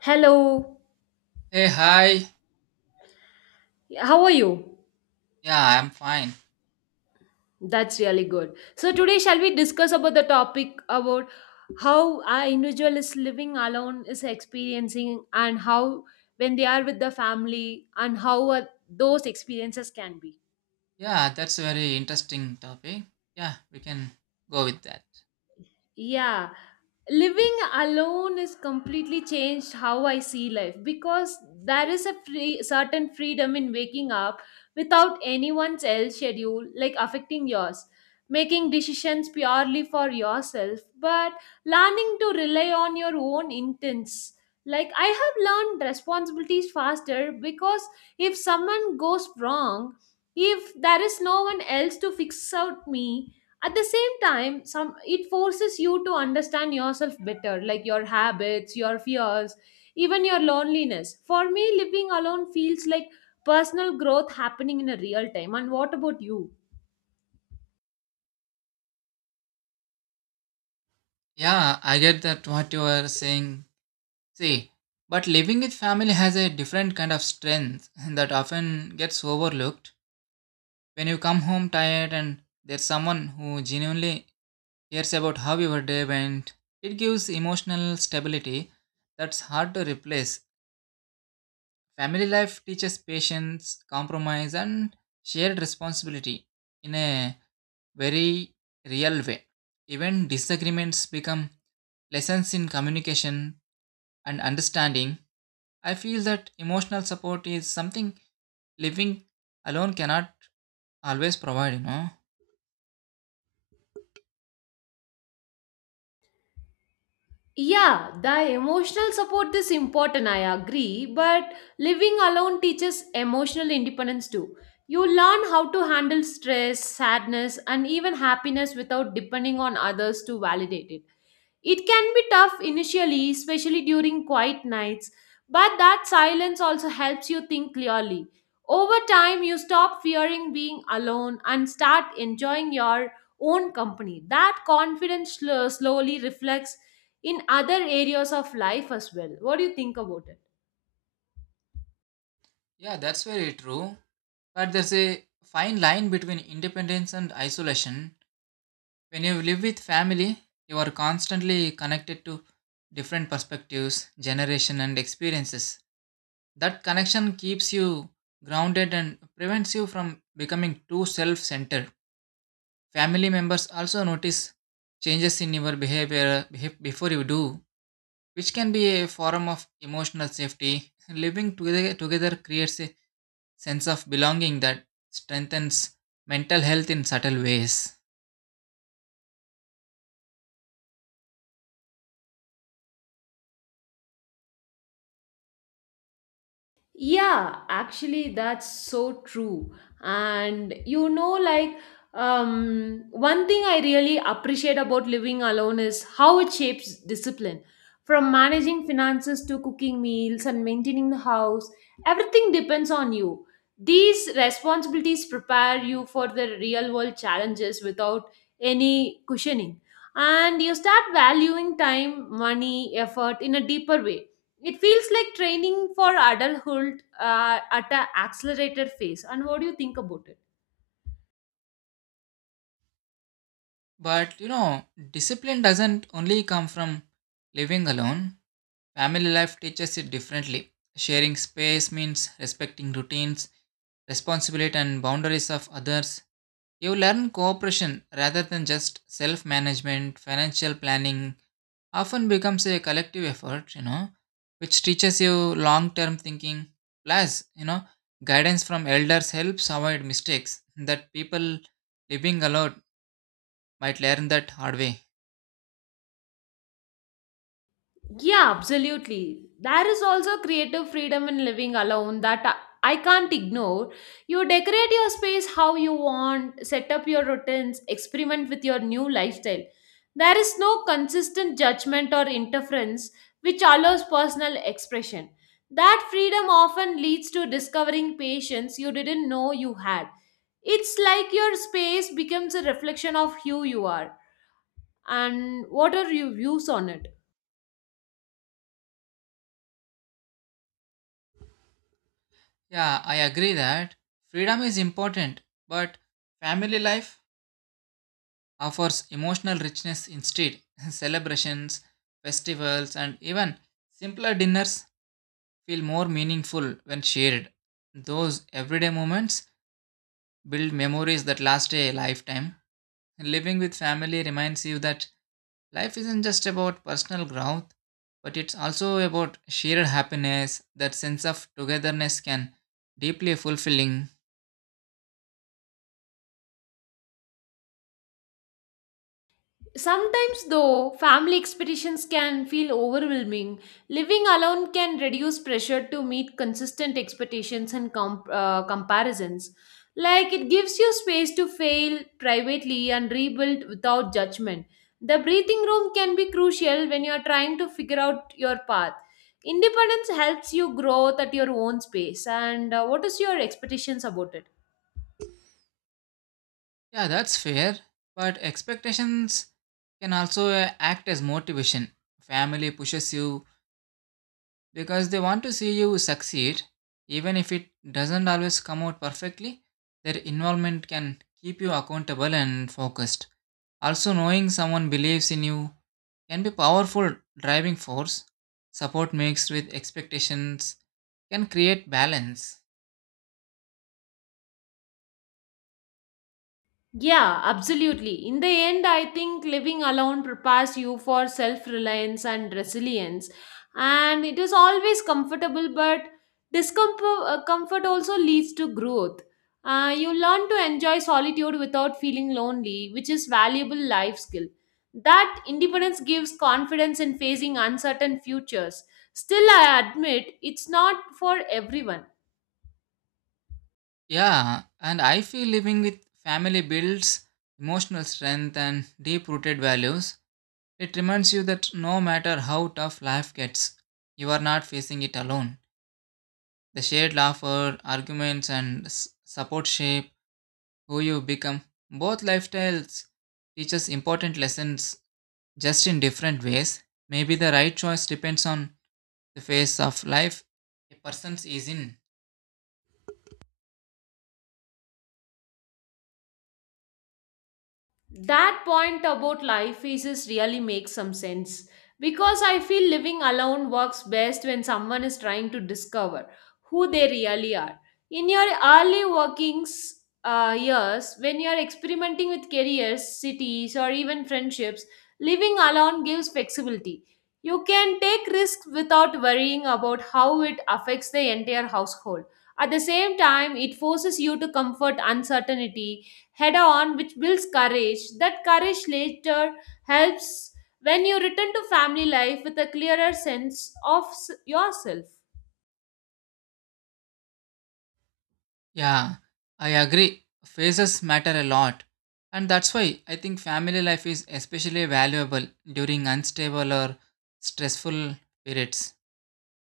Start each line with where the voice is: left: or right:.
left: Hello,
right: Hey, hi.
left: how are you?
right: Yeah, I'm fine.
left: That's really good. So today shall we discuss about the topic about how our individual is living alone is experiencing and how when they are with the family and how those experiences can be.
right: Yeah, that's a very interesting topic. Yeah, we can go with that.
left: Yeah, living alone is completely changed how I see life because there is a free, certain freedom in waking up without anyone's else schedule like affecting yours, making decisions purely for yourself, but learning to rely on your own intents. Like I have learned responsibilities faster because if someone goes wrong, if there is no one else to fix out me, at the same time some it forces you to understand yourself better, like your habits, your fears, even your loneliness. For me, living alone feels like personal growth happening in a real time. And what about you?
right: Yeah, I get that what you are saying. See, but living with family has a different kind of strength that often gets overlooked. When you come home tired and there's someone who genuinely cares about how your day went, it gives emotional stability that's hard to replace. Family life teaches patience, compromise, and shared responsibility in a very real way. Even disagreements become lessons in communication and understanding. I feel that emotional support is something living alone cannot always provide.
left: Yeah, the emotional support is important, I agree, but living alone teaches emotional independence too. You learn how to handle stress, sadness, and even happiness without depending on others to validate it. It can be tough initially, especially during quiet nights, but that silence also helps you think clearly. Over time, you stop fearing being alone and start enjoying your own company. That confidence slowly reflects in other areas of life as well. What do you think about it?
right: Yeah, that's very true. But there's a fine line between independence and isolation. When you live with family, you are constantly connected to different perspectives, generation and experiences. That connection keeps you grounded and prevents you from becoming too self centered. Family members also notice changes in your behavior before you do, which can be a form of emotional safety. Living together, together creates a sense of belonging that strengthens mental health in subtle ways.
left: Yeah, actually, that's so true. And you know, like, one thing I really appreciate about living alone is how it shapes discipline. From managing finances to cooking meals and maintaining the house, everything depends on you. These responsibilities prepare you for the real world challenges without any cushioning. And you start valuing time, money, effort in a deeper way. It feels like training for adulthood at an accelerated phase. And what do you think about it?
right: But you know, discipline doesn't only come from living alone. Family life teaches it differently. Sharing space means respecting routines, responsibility, and boundaries of others. You learn cooperation rather than just self management. Financial planning often becomes a collective effort, which teaches you long term thinking. Plus, guidance from elders helps avoid mistakes that people living alone might learn that hard way.
left: Yeah, absolutely. There is also creative freedom in living alone that I can't ignore. You decorate your space how you want, set up your routines, experiment with your new lifestyle. There is no consistent judgment or interference, which allows personal expression. That freedom often leads to discovering patience you didn't know you had. It's like your space becomes a reflection of who you are. And what are your views on it?
right: Yeah, I agree that freedom is important, but family life offers emotional richness instead. Celebrations, festivals, and even simpler dinners feel more meaningful when shared. Those everyday moments build memories that last a lifetime. Living with family reminds you that life isn't just about personal growth, but it's also about shared happiness. That sense of togetherness can deeply fulfilling.
left: Sometimes, though, family expectations can feel overwhelming. Living alone can reduce pressure to meet consistent expectations and comparisons. Like, it gives you space to fail privately and rebuild without judgment. The breathing room can be crucial when you are trying to figure out your path. Independence helps you grow at your own pace. And what is your expectations about it?
right: Yeah, that's fair. But expectations can also act as motivation. Family pushes you because they want to see you succeed. Even if it doesn't always come out perfectly, their involvement can keep you accountable and focused. Also, knowing someone believes in you can be powerful driving force. Support mixed with expectations can create balance.
left: Yeah, absolutely. In the end, I think living alone prepares you for self reliance and resilience. And it is always comfortable, but discomfort comfort also leads to growth. You learn to enjoy solitude without feeling lonely, which is valuable life skill. That independence gives confidence in facing uncertain futures. Still, I admit it's not for everyone.
right: Yeah, and I feel living with family builds emotional strength and deep rooted values. It reminds you that no matter how tough life gets, you are not facing it alone. The shared laughter, arguments, and support shape who you become. Both lifestyles teach us important lessons just in different ways. Maybe the right choice depends on the phase of life a person is in.
left: That point about life phases really makes some sense because I feel living alone works best when someone is trying to discover who they really are. In your early workings years, when you are experimenting with careers, cities, or even friendships, living alone gives flexibility. You can take risks without worrying about how it affects the entire household. At the same time, it forces you to comfort uncertainty head on, which builds courage. That courage later helps when you return to family life with a clearer sense of yourself.
right: Yeah, I agree. Phases matter a lot. And that's why I think family life is especially valuable during unstable or stressful periods.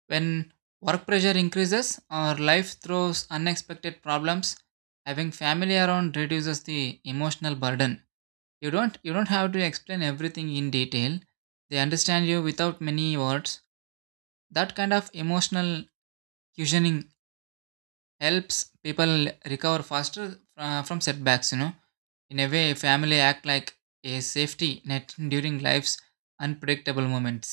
right: When work pressure increases or life throws unexpected problems, having family around reduces the emotional burden. You don't have to explain everything in detail. They understand you without many words. That kind of emotional cushioning helps people recover faster from setbacks in a way family act like a safety net during life's unpredictable moments.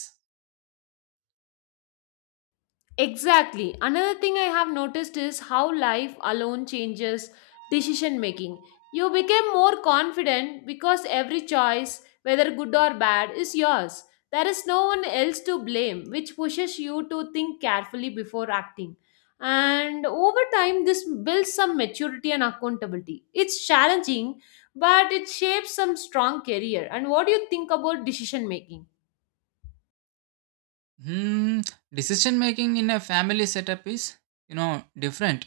left: Exactly. Another thing I have noticed is how life alone changes decision making. You become more confident because every choice, whether good or bad, is yours. There is no one else to blame, which pushes you to think carefully before acting. And over time, this builds some maturity and accountability. It's challenging, but it shapes some strong career. And what do you think about decision making?
right: Hmm, decision making in a family setup is, you know, different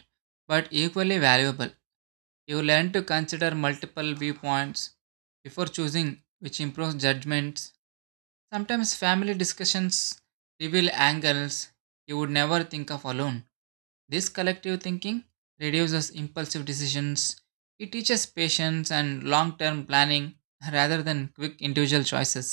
right: but equally valuable. You learn to consider multiple viewpoints before choosing, which improves judgments. Sometimes family discussions reveal angles you would never think of alone. This collective thinking reduces impulsive decisions. It teaches patience and long term planning rather than quick individual choices.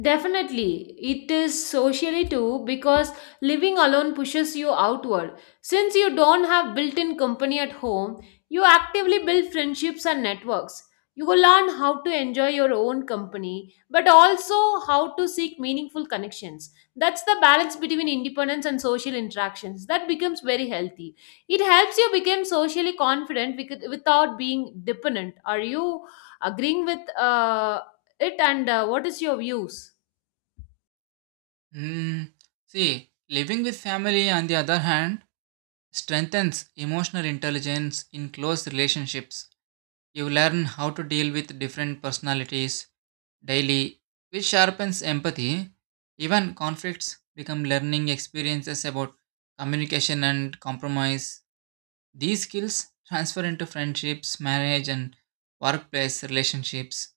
left: Definitely, it is socially too because living alone pushes you outward. Since you don't have built in company at home, you actively build friendships and networks. You will learn how to enjoy your own company, but also how to seek meaningful connections. That's the balance between independence and social interactions. That becomes very healthy. It helps you become socially confident without being dependent. Are you agreeing with it, and what is your views?
right: Hmm. See, living with family, on the other hand, strengthens emotional intelligence in close relationships. You learn how to deal with different personalities daily, which sharpens empathy. Even conflicts become learning experiences about communication and compromise. These skills transfer into friendships, marriage, and workplace relationships.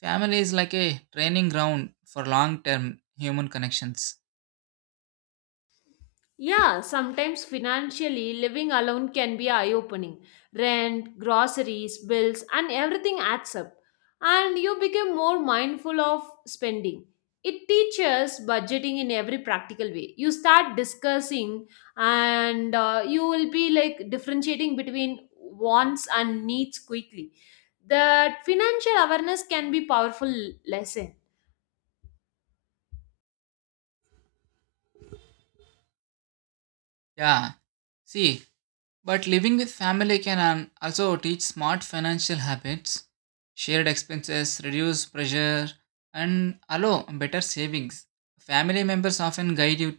right: Family is like a training ground for long term human connections.
left: Yeah, sometimes financially, living alone can be eye opening. Rent, groceries, bills, and everything adds up. And you become more mindful of spending. It teaches budgeting in every practical way. You start discussing, and you will be like differentiating between wants and needs quickly. That financial awareness can be powerful lesson.
right: Yeah, see, but living with family can also teach smart financial habits, shared expenses, reduce pressure, and allow better savings. Family members often guide you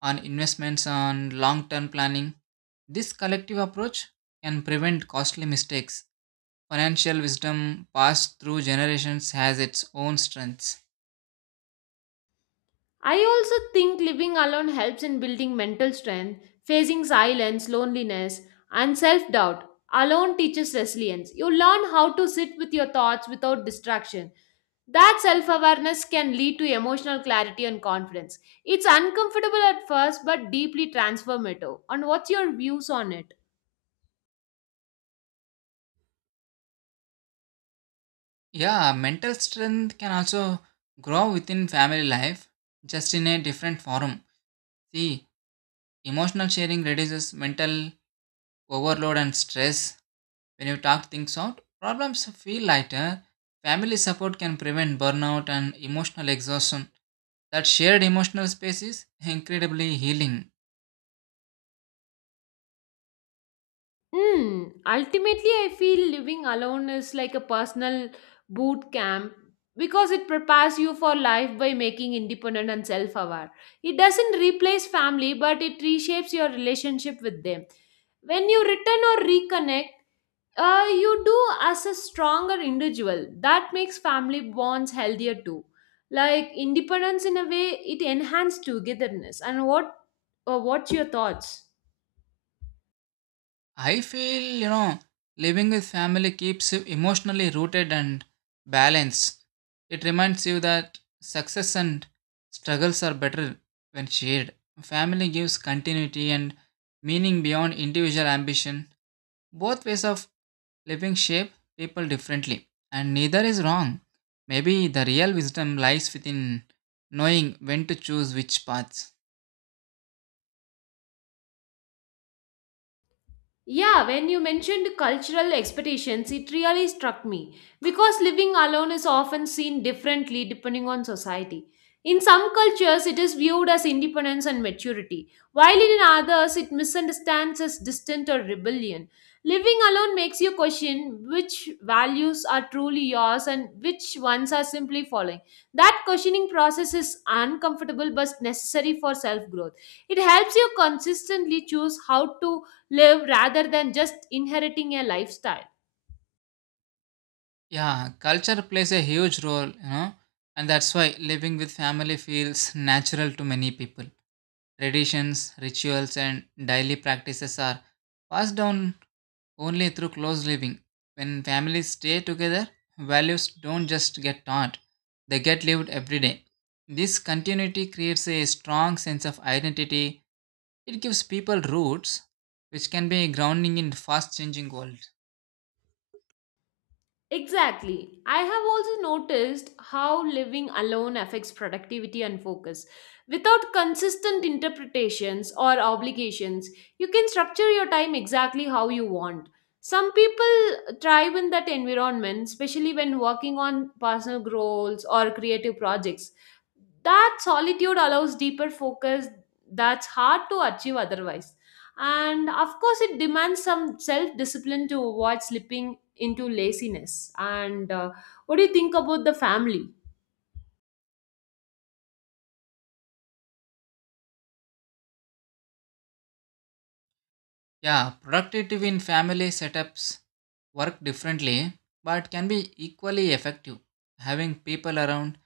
right: on investments on long term planning. This collective approach can prevent costly mistakes. Financial wisdom passed through generations has its own strengths.
left: I also think living alone helps in building mental strength, facing silence, loneliness, and self doubt. Alone teaches resilience. You learn how to sit with your thoughts without distraction. That self awareness can lead to emotional clarity and confidence. It's uncomfortable at first, but deeply transformative. And what's your views on it?
right: Yeah, mental strength can also grow within family life, just in a different form. See, emotional sharing reduces mental overload and stress. When you talk things out, problems feel lighter. Family support can prevent burnout and emotional exhaustion. That shared emotional space is incredibly healing.
left: Ultimately, I feel living alone is like a personal boot camp because it prepares you for life by making independent and self aware. It doesn't replace family, but it reshapes your relationship with them. When you return or reconnect, you do as a stronger individual. That makes family bonds healthier too. Like independence, in a way, it enhances togetherness. And what's your thoughts?
right: I feel, you know, living with family keeps you emotionally rooted and balanced. It reminds you that success and struggles are better when shared. Family gives continuity and meaning beyond individual ambition. Both ways of living shape people differently, and neither is wrong. Maybe the real wisdom lies within knowing when to choose which paths.
left: Yeah, when you mentioned cultural expectations, it really struck me because living alone is often seen differently depending on society. In some cultures, it is viewed as independence and maturity, while in others, it misunderstands as distant or rebellion. Living alone makes you question which values are truly yours and which ones are simply following. That questioning process is uncomfortable but necessary for self growth. It helps you consistently choose how to live rather than just inheriting a lifestyle.
right: Yeah, culture plays a huge role, you know, and that's why living with family feels natural to many people. Traditions, rituals, and daily practices are passed down only through close living. When families stay together, values don't just get taught, they get lived every day. This continuity creates a strong sense of identity. It gives people roots, which can be grounding in fast changing world.
left: Exactly. I have also noticed how living alone affects productivity and focus. Without consistent interpretations or obligations, you can structure your time exactly how you want. Some people thrive in that environment, especially when working on personal goals or creative projects. That solitude allows deeper focus that's hard to achieve otherwise. And of course, it demands some self discipline to avoid slipping into laziness. And what do you think about the family?
right: Yeah, productive in family setups work differently, but can be equally effective. Having people around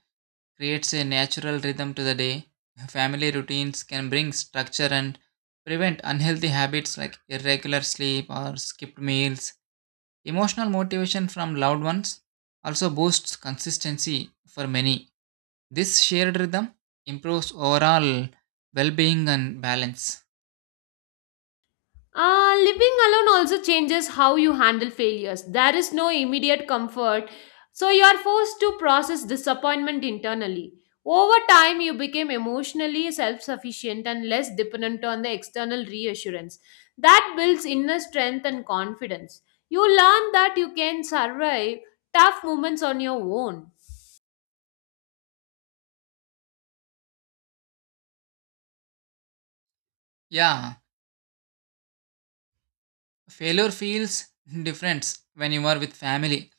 right: creates a natural rhythm to the day. Family routines can bring structure and prevent unhealthy habits like irregular sleep or skipped meals. Emotional motivation from loved ones also boosts consistency for many. This shared rhythm improves overall well being and balance.
left: Living alone also changes how you handle failures. There is no immediate comfort, so you are forced to process disappointment internally. Over time, you became emotionally self sufficient and less dependent on the external reassurance. That builds inner strength and confidence. You learn that you can survive tough moments on your own.
right: Yeah, failure feels different when you are with family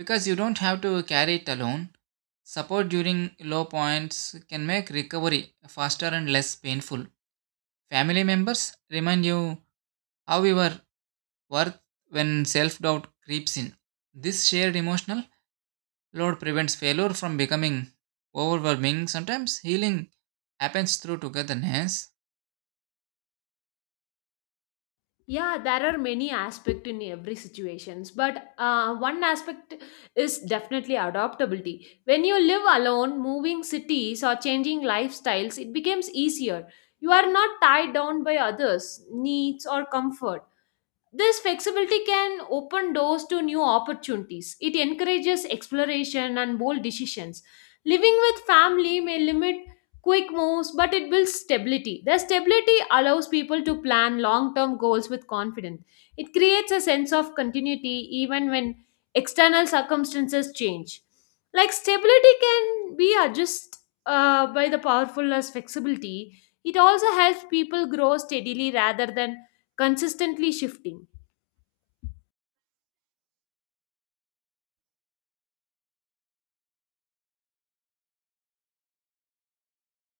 right: because you don't have to carry it alone. Support during low points can make recovery faster and less painful. Family members remind you how you are worth when self-doubt creeps in. This shared emotional load prevents failure from becoming overwhelming. Sometimes healing happens through togetherness.
left: Yeah, there are many aspects in every situations, but one aspect is definitely adaptability. When you live alone, moving cities or changing lifestyles, it becomes easier. You are not tied down by others' needs or comfort. This flexibility can open doors to new opportunities. It encourages exploration and bold decisions. Living with family may limit quick moves, but it builds stability. The stability allows people to plan long term goals with confidence. It creates a sense of continuity even when external circumstances change. Like stability can be adjusted by the powerful as flexibility. It also helps people grow steadily rather than consistently shifting.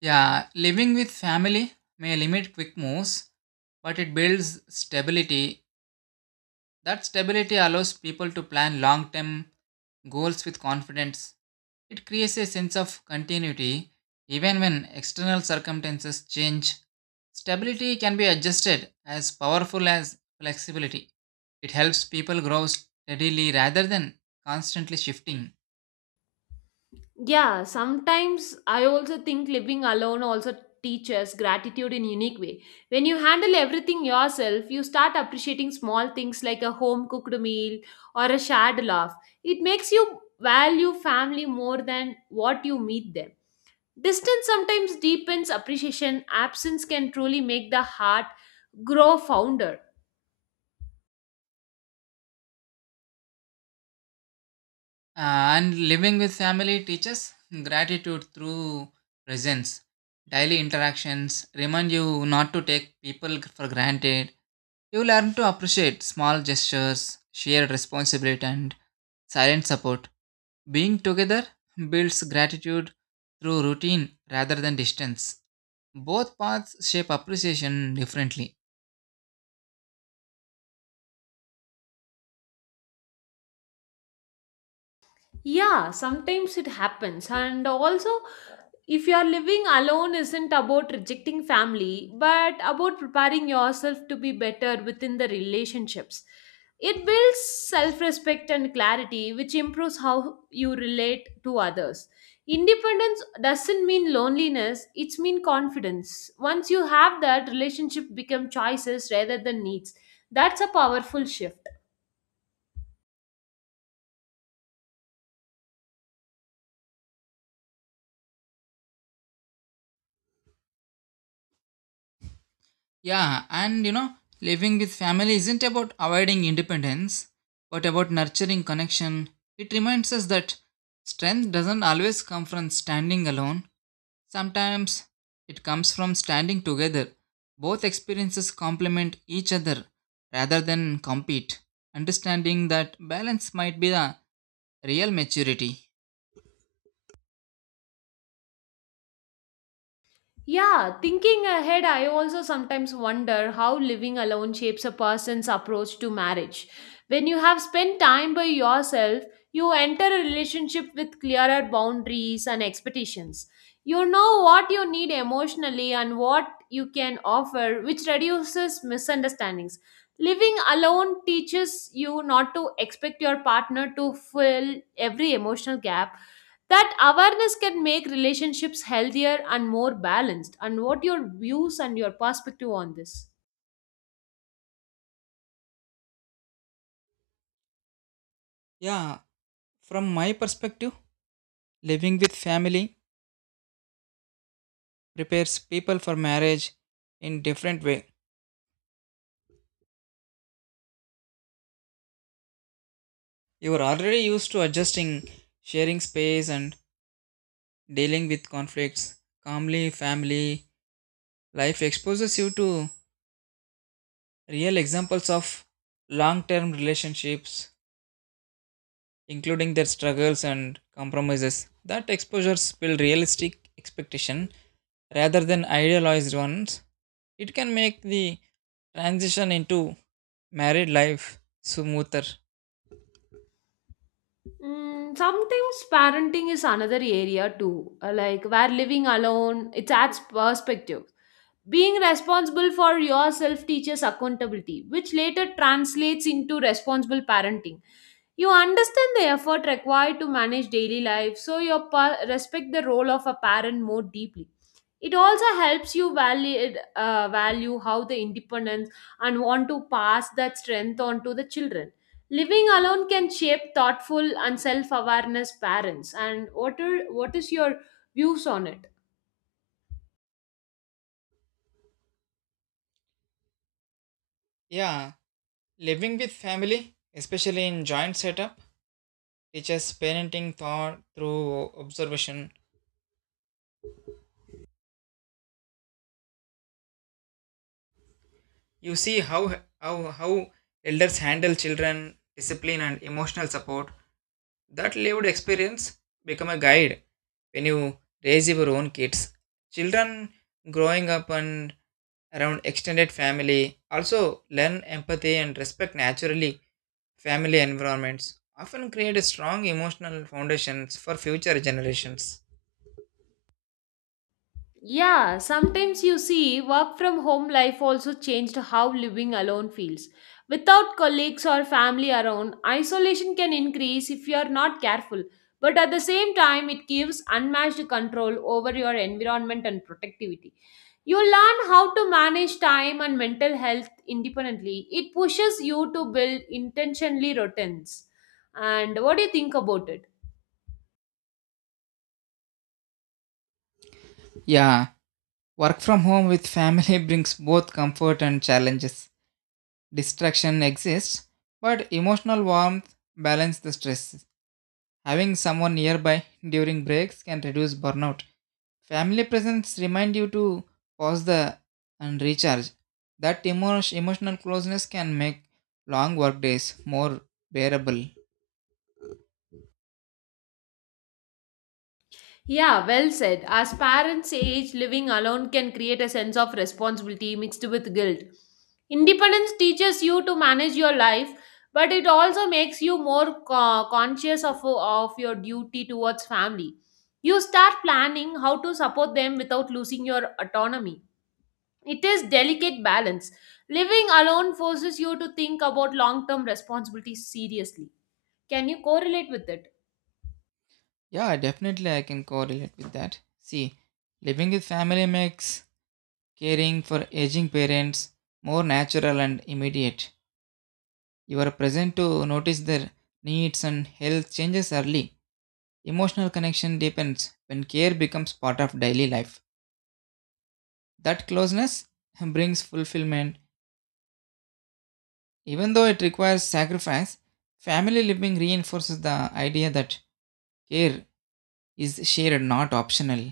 right: Yeah, living with family may limit quick moves, but it builds stability. That stability allows people to plan long term goals with confidence. It creates a sense of continuity even when external circumstances change. Stability can be adjusted as powerful as flexibility. It helps people grow steadily rather than constantly shifting.
left: Yeah, sometimes I also think living alone also teaches gratitude in unique way. When you handle everything yourself, you start appreciating small things like a home cooked meal or a shared laugh. It makes you value family more than what you meet them. Distance sometimes deepens appreciation. Absence can truly make the heart grow founder.
right: And living with family teaches gratitude through presence. Daily interactions remind you not to take people for granted. You learn to appreciate small gestures, shared responsibility, and silent support. Being together builds gratitude through routine rather than distance. Both paths shape appreciation differently.
left: Yeah, sometimes it happens. And also, if you are living alone, isn't about rejecting family, but about preparing yourself to be better within the relationships. It builds self respect and clarity, which improves how you relate to others. Independence doesn't mean loneliness, it's mean confidence. Once you have that, relationship become choices rather than needs. That's a powerful shift.
right: Yeah, and you know, living with family isn't about avoiding independence, but about nurturing connection. It reminds us that strength doesn't always come from standing alone, sometimes it comes from standing together. Both experiences complement each other rather than compete. Understanding that balance might be the real maturity.
left: Yeah, thinking ahead, I also sometimes wonder how living alone shapes a person's approach to marriage. When you have spent time by yourself, you enter a relationship with clearer boundaries and expectations. You know what you need emotionally and what you can offer, which reduces misunderstandings. Living alone teaches you not to expect your partner to fill every emotional gap. That awareness can make relationships healthier and more balanced. And what your views and your perspective on this?
right: Yeah, from my perspective, living with family prepares people for marriage in different way. You are already used to adjusting, sharing space, and dealing with conflicts. Calmly, family life exposes you to real examples of long term relationships, including their struggles and compromises. That exposures build realistic expectation rather than idealized ones. It can make the transition into married life smoother.
left: Sometimes parenting is another area too, like where living alone it adds perspective. Being responsible for yourself teaches accountability, which later translates into responsible parenting. You understand the effort required to manage daily life, so you respect the role of a parent more deeply. It also helps you value how the independence and want to pass that strength on to the children. Living alone can shape thoughtful and self-awareness parents. And what is your views on it?
right: Yeah, living with family, especially in joint setup, teaches parenting thought through observation. You see how elders handle children, discipline, and emotional support. That lived experience become a guide when you raise your own kids. Children growing up and around extended family also learn empathy and respect naturally. Family environments often create a strong emotional foundations for future generations.
left: Yeah, sometimes you see work from home life also changed how living alone feels. Without colleagues or family around, isolation can increase if you are not careful. But at the same time, it gives unmatched control over your environment and productivity. You learn how to manage time and mental health independently. It pushes you to build intentionally routines. And what do you think about it?
right: Yeah, work from home with family brings both comfort and challenges. Distraction exists, but emotional warmth balances the stress. Having someone nearby during breaks can reduce burnout. Family presence remind you to pause the and recharge. That emotional closeness can make long work days more bearable.
left: Yeah, well said. As parents age, living alone can create a sense of responsibility mixed with guilt. Independence teaches you to manage your life, but it also makes you more conscious of your duty towards family. You start planning how to support them without losing your autonomy. It is delicate balance. Living alone forces you to think about long-term responsibilities seriously. Can you correlate with it?
right: Yeah, definitely I can correlate with that. See, living with family makes caring for aging parents more natural and immediate. You are present to notice their needs and health changes early. Emotional connection deepens when care becomes part of daily life. That closeness brings fulfillment. Even though it requires sacrifice, family living reinforces the idea that care is shared, not optional.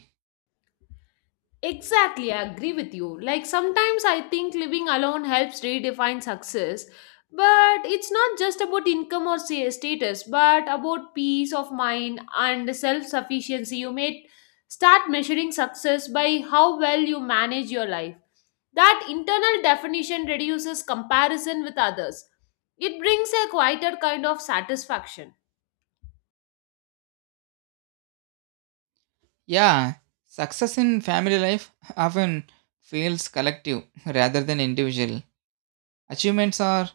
left: Exactly, I agree with you. Like sometimes I think living alone helps redefine success, but it's not just about income or say, status, but about peace of mind and self sufficiency. You may start measuring success by how well you manage your life. That internal definition reduces comparison with others. It brings a quieter kind of satisfaction.
right: Yeah, success in family life often feels collective rather than individual. Achievements are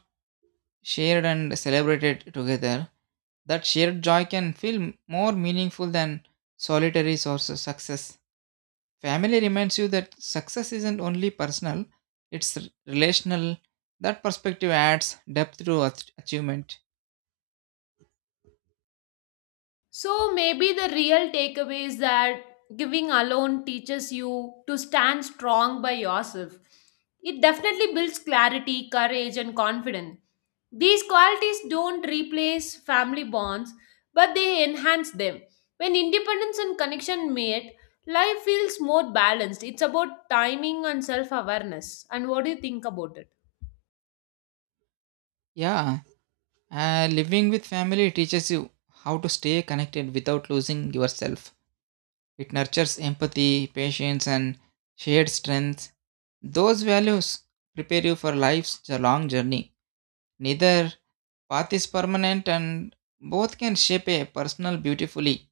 right: shared and celebrated together. That shared joy can feel more meaningful than solitary source of success. Family reminds you that success isn't only personal, it's relational. That perspective adds depth to achievement.
left: So maybe the real takeaway is that giving alone teaches you to stand strong by yourself. It definitely builds clarity, courage, and confidence. These qualities don't replace family bonds, but they enhance them. When independence and connection meet, life feels more balanced. It's about timing and self awareness. And what do you think about it?
right: Yeah, living with family teaches you how to stay connected without losing yourself. It nurtures empathy, patience, and shared strength. Those values prepare you for life's long journey. Neither path is permanent and both can shape a personal beautifully.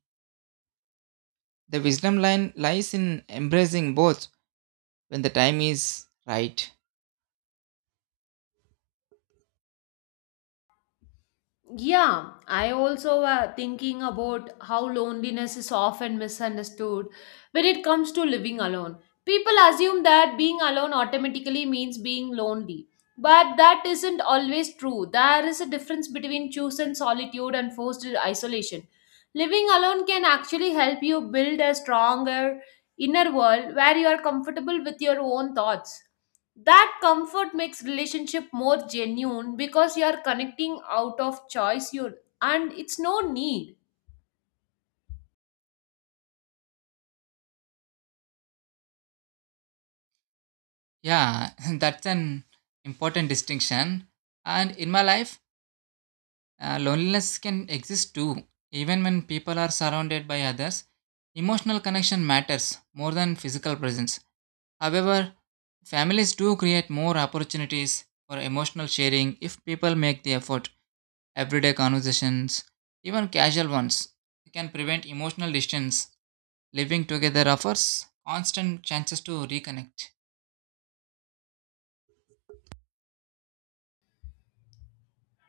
right: The wisdom line lies in embracing both when the time is right.
left: Yeah, I also thinking about how loneliness is often misunderstood when it comes to living alone. People assume that being alone automatically means being lonely, but that isn't always true. There is a difference between chosen solitude and forced isolation. Living alone can actually help you build a stronger inner world where you are comfortable with your own thoughts. That comfort makes relationship more genuine because you are connecting out of choice you, and it's no need.
right: Yeah, that's an important distinction. And in my life, loneliness can exist too. Even when people are surrounded by others, emotional connection matters more than physical presence. However, families do create more opportunities for emotional sharing if people make the effort. Everyday conversations, even casual ones, it can prevent emotional distance. Living together offers constant chances to reconnect.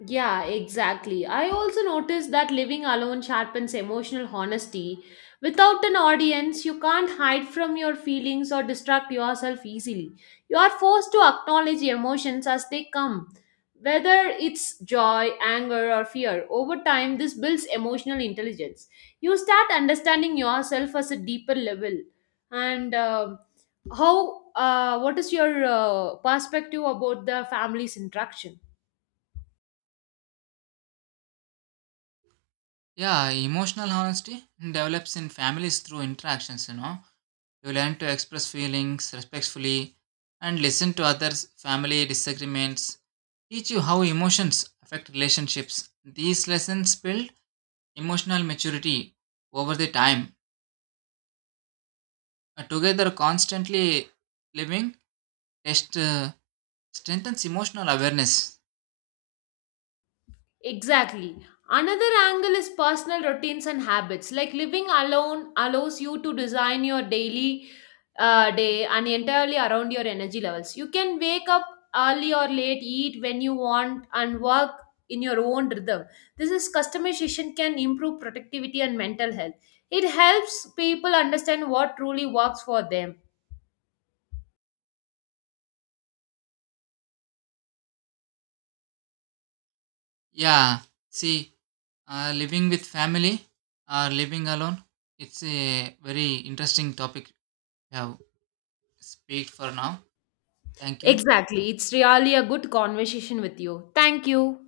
left: Yeah, exactly. I also noticed that living alone sharpens emotional honesty. Without an audience, you can't hide from your feelings or distract yourself easily. You are forced to acknowledge emotions as they come, whether it's joy, anger, or fear. Over time, this builds emotional intelligence. You start understanding yourself as a deeper level. And what is your perspective about the family's interaction?
right: Yeah, emotional honesty develops in families through interactions, you know. You learn to express feelings respectfully and listen to others' family disagreements, teach you how emotions affect relationships. These lessons build emotional maturity over the time. Together, constantly living test strengthens emotional awareness.
left: Exactly. Another angle is personal routines and habits. Like living alone allows you to design your daily day and entirely around your energy levels. You can wake up early or late, eat when you want, and work in your own rhythm. This is customization can improve productivity and mental health. It helps people understand what truly works for them.
right: Yeah, see, living with family or living alone, it's a very interesting topic. We have speak for now. Thank you.
left: Exactly. It's really a good conversation with you. Thank you.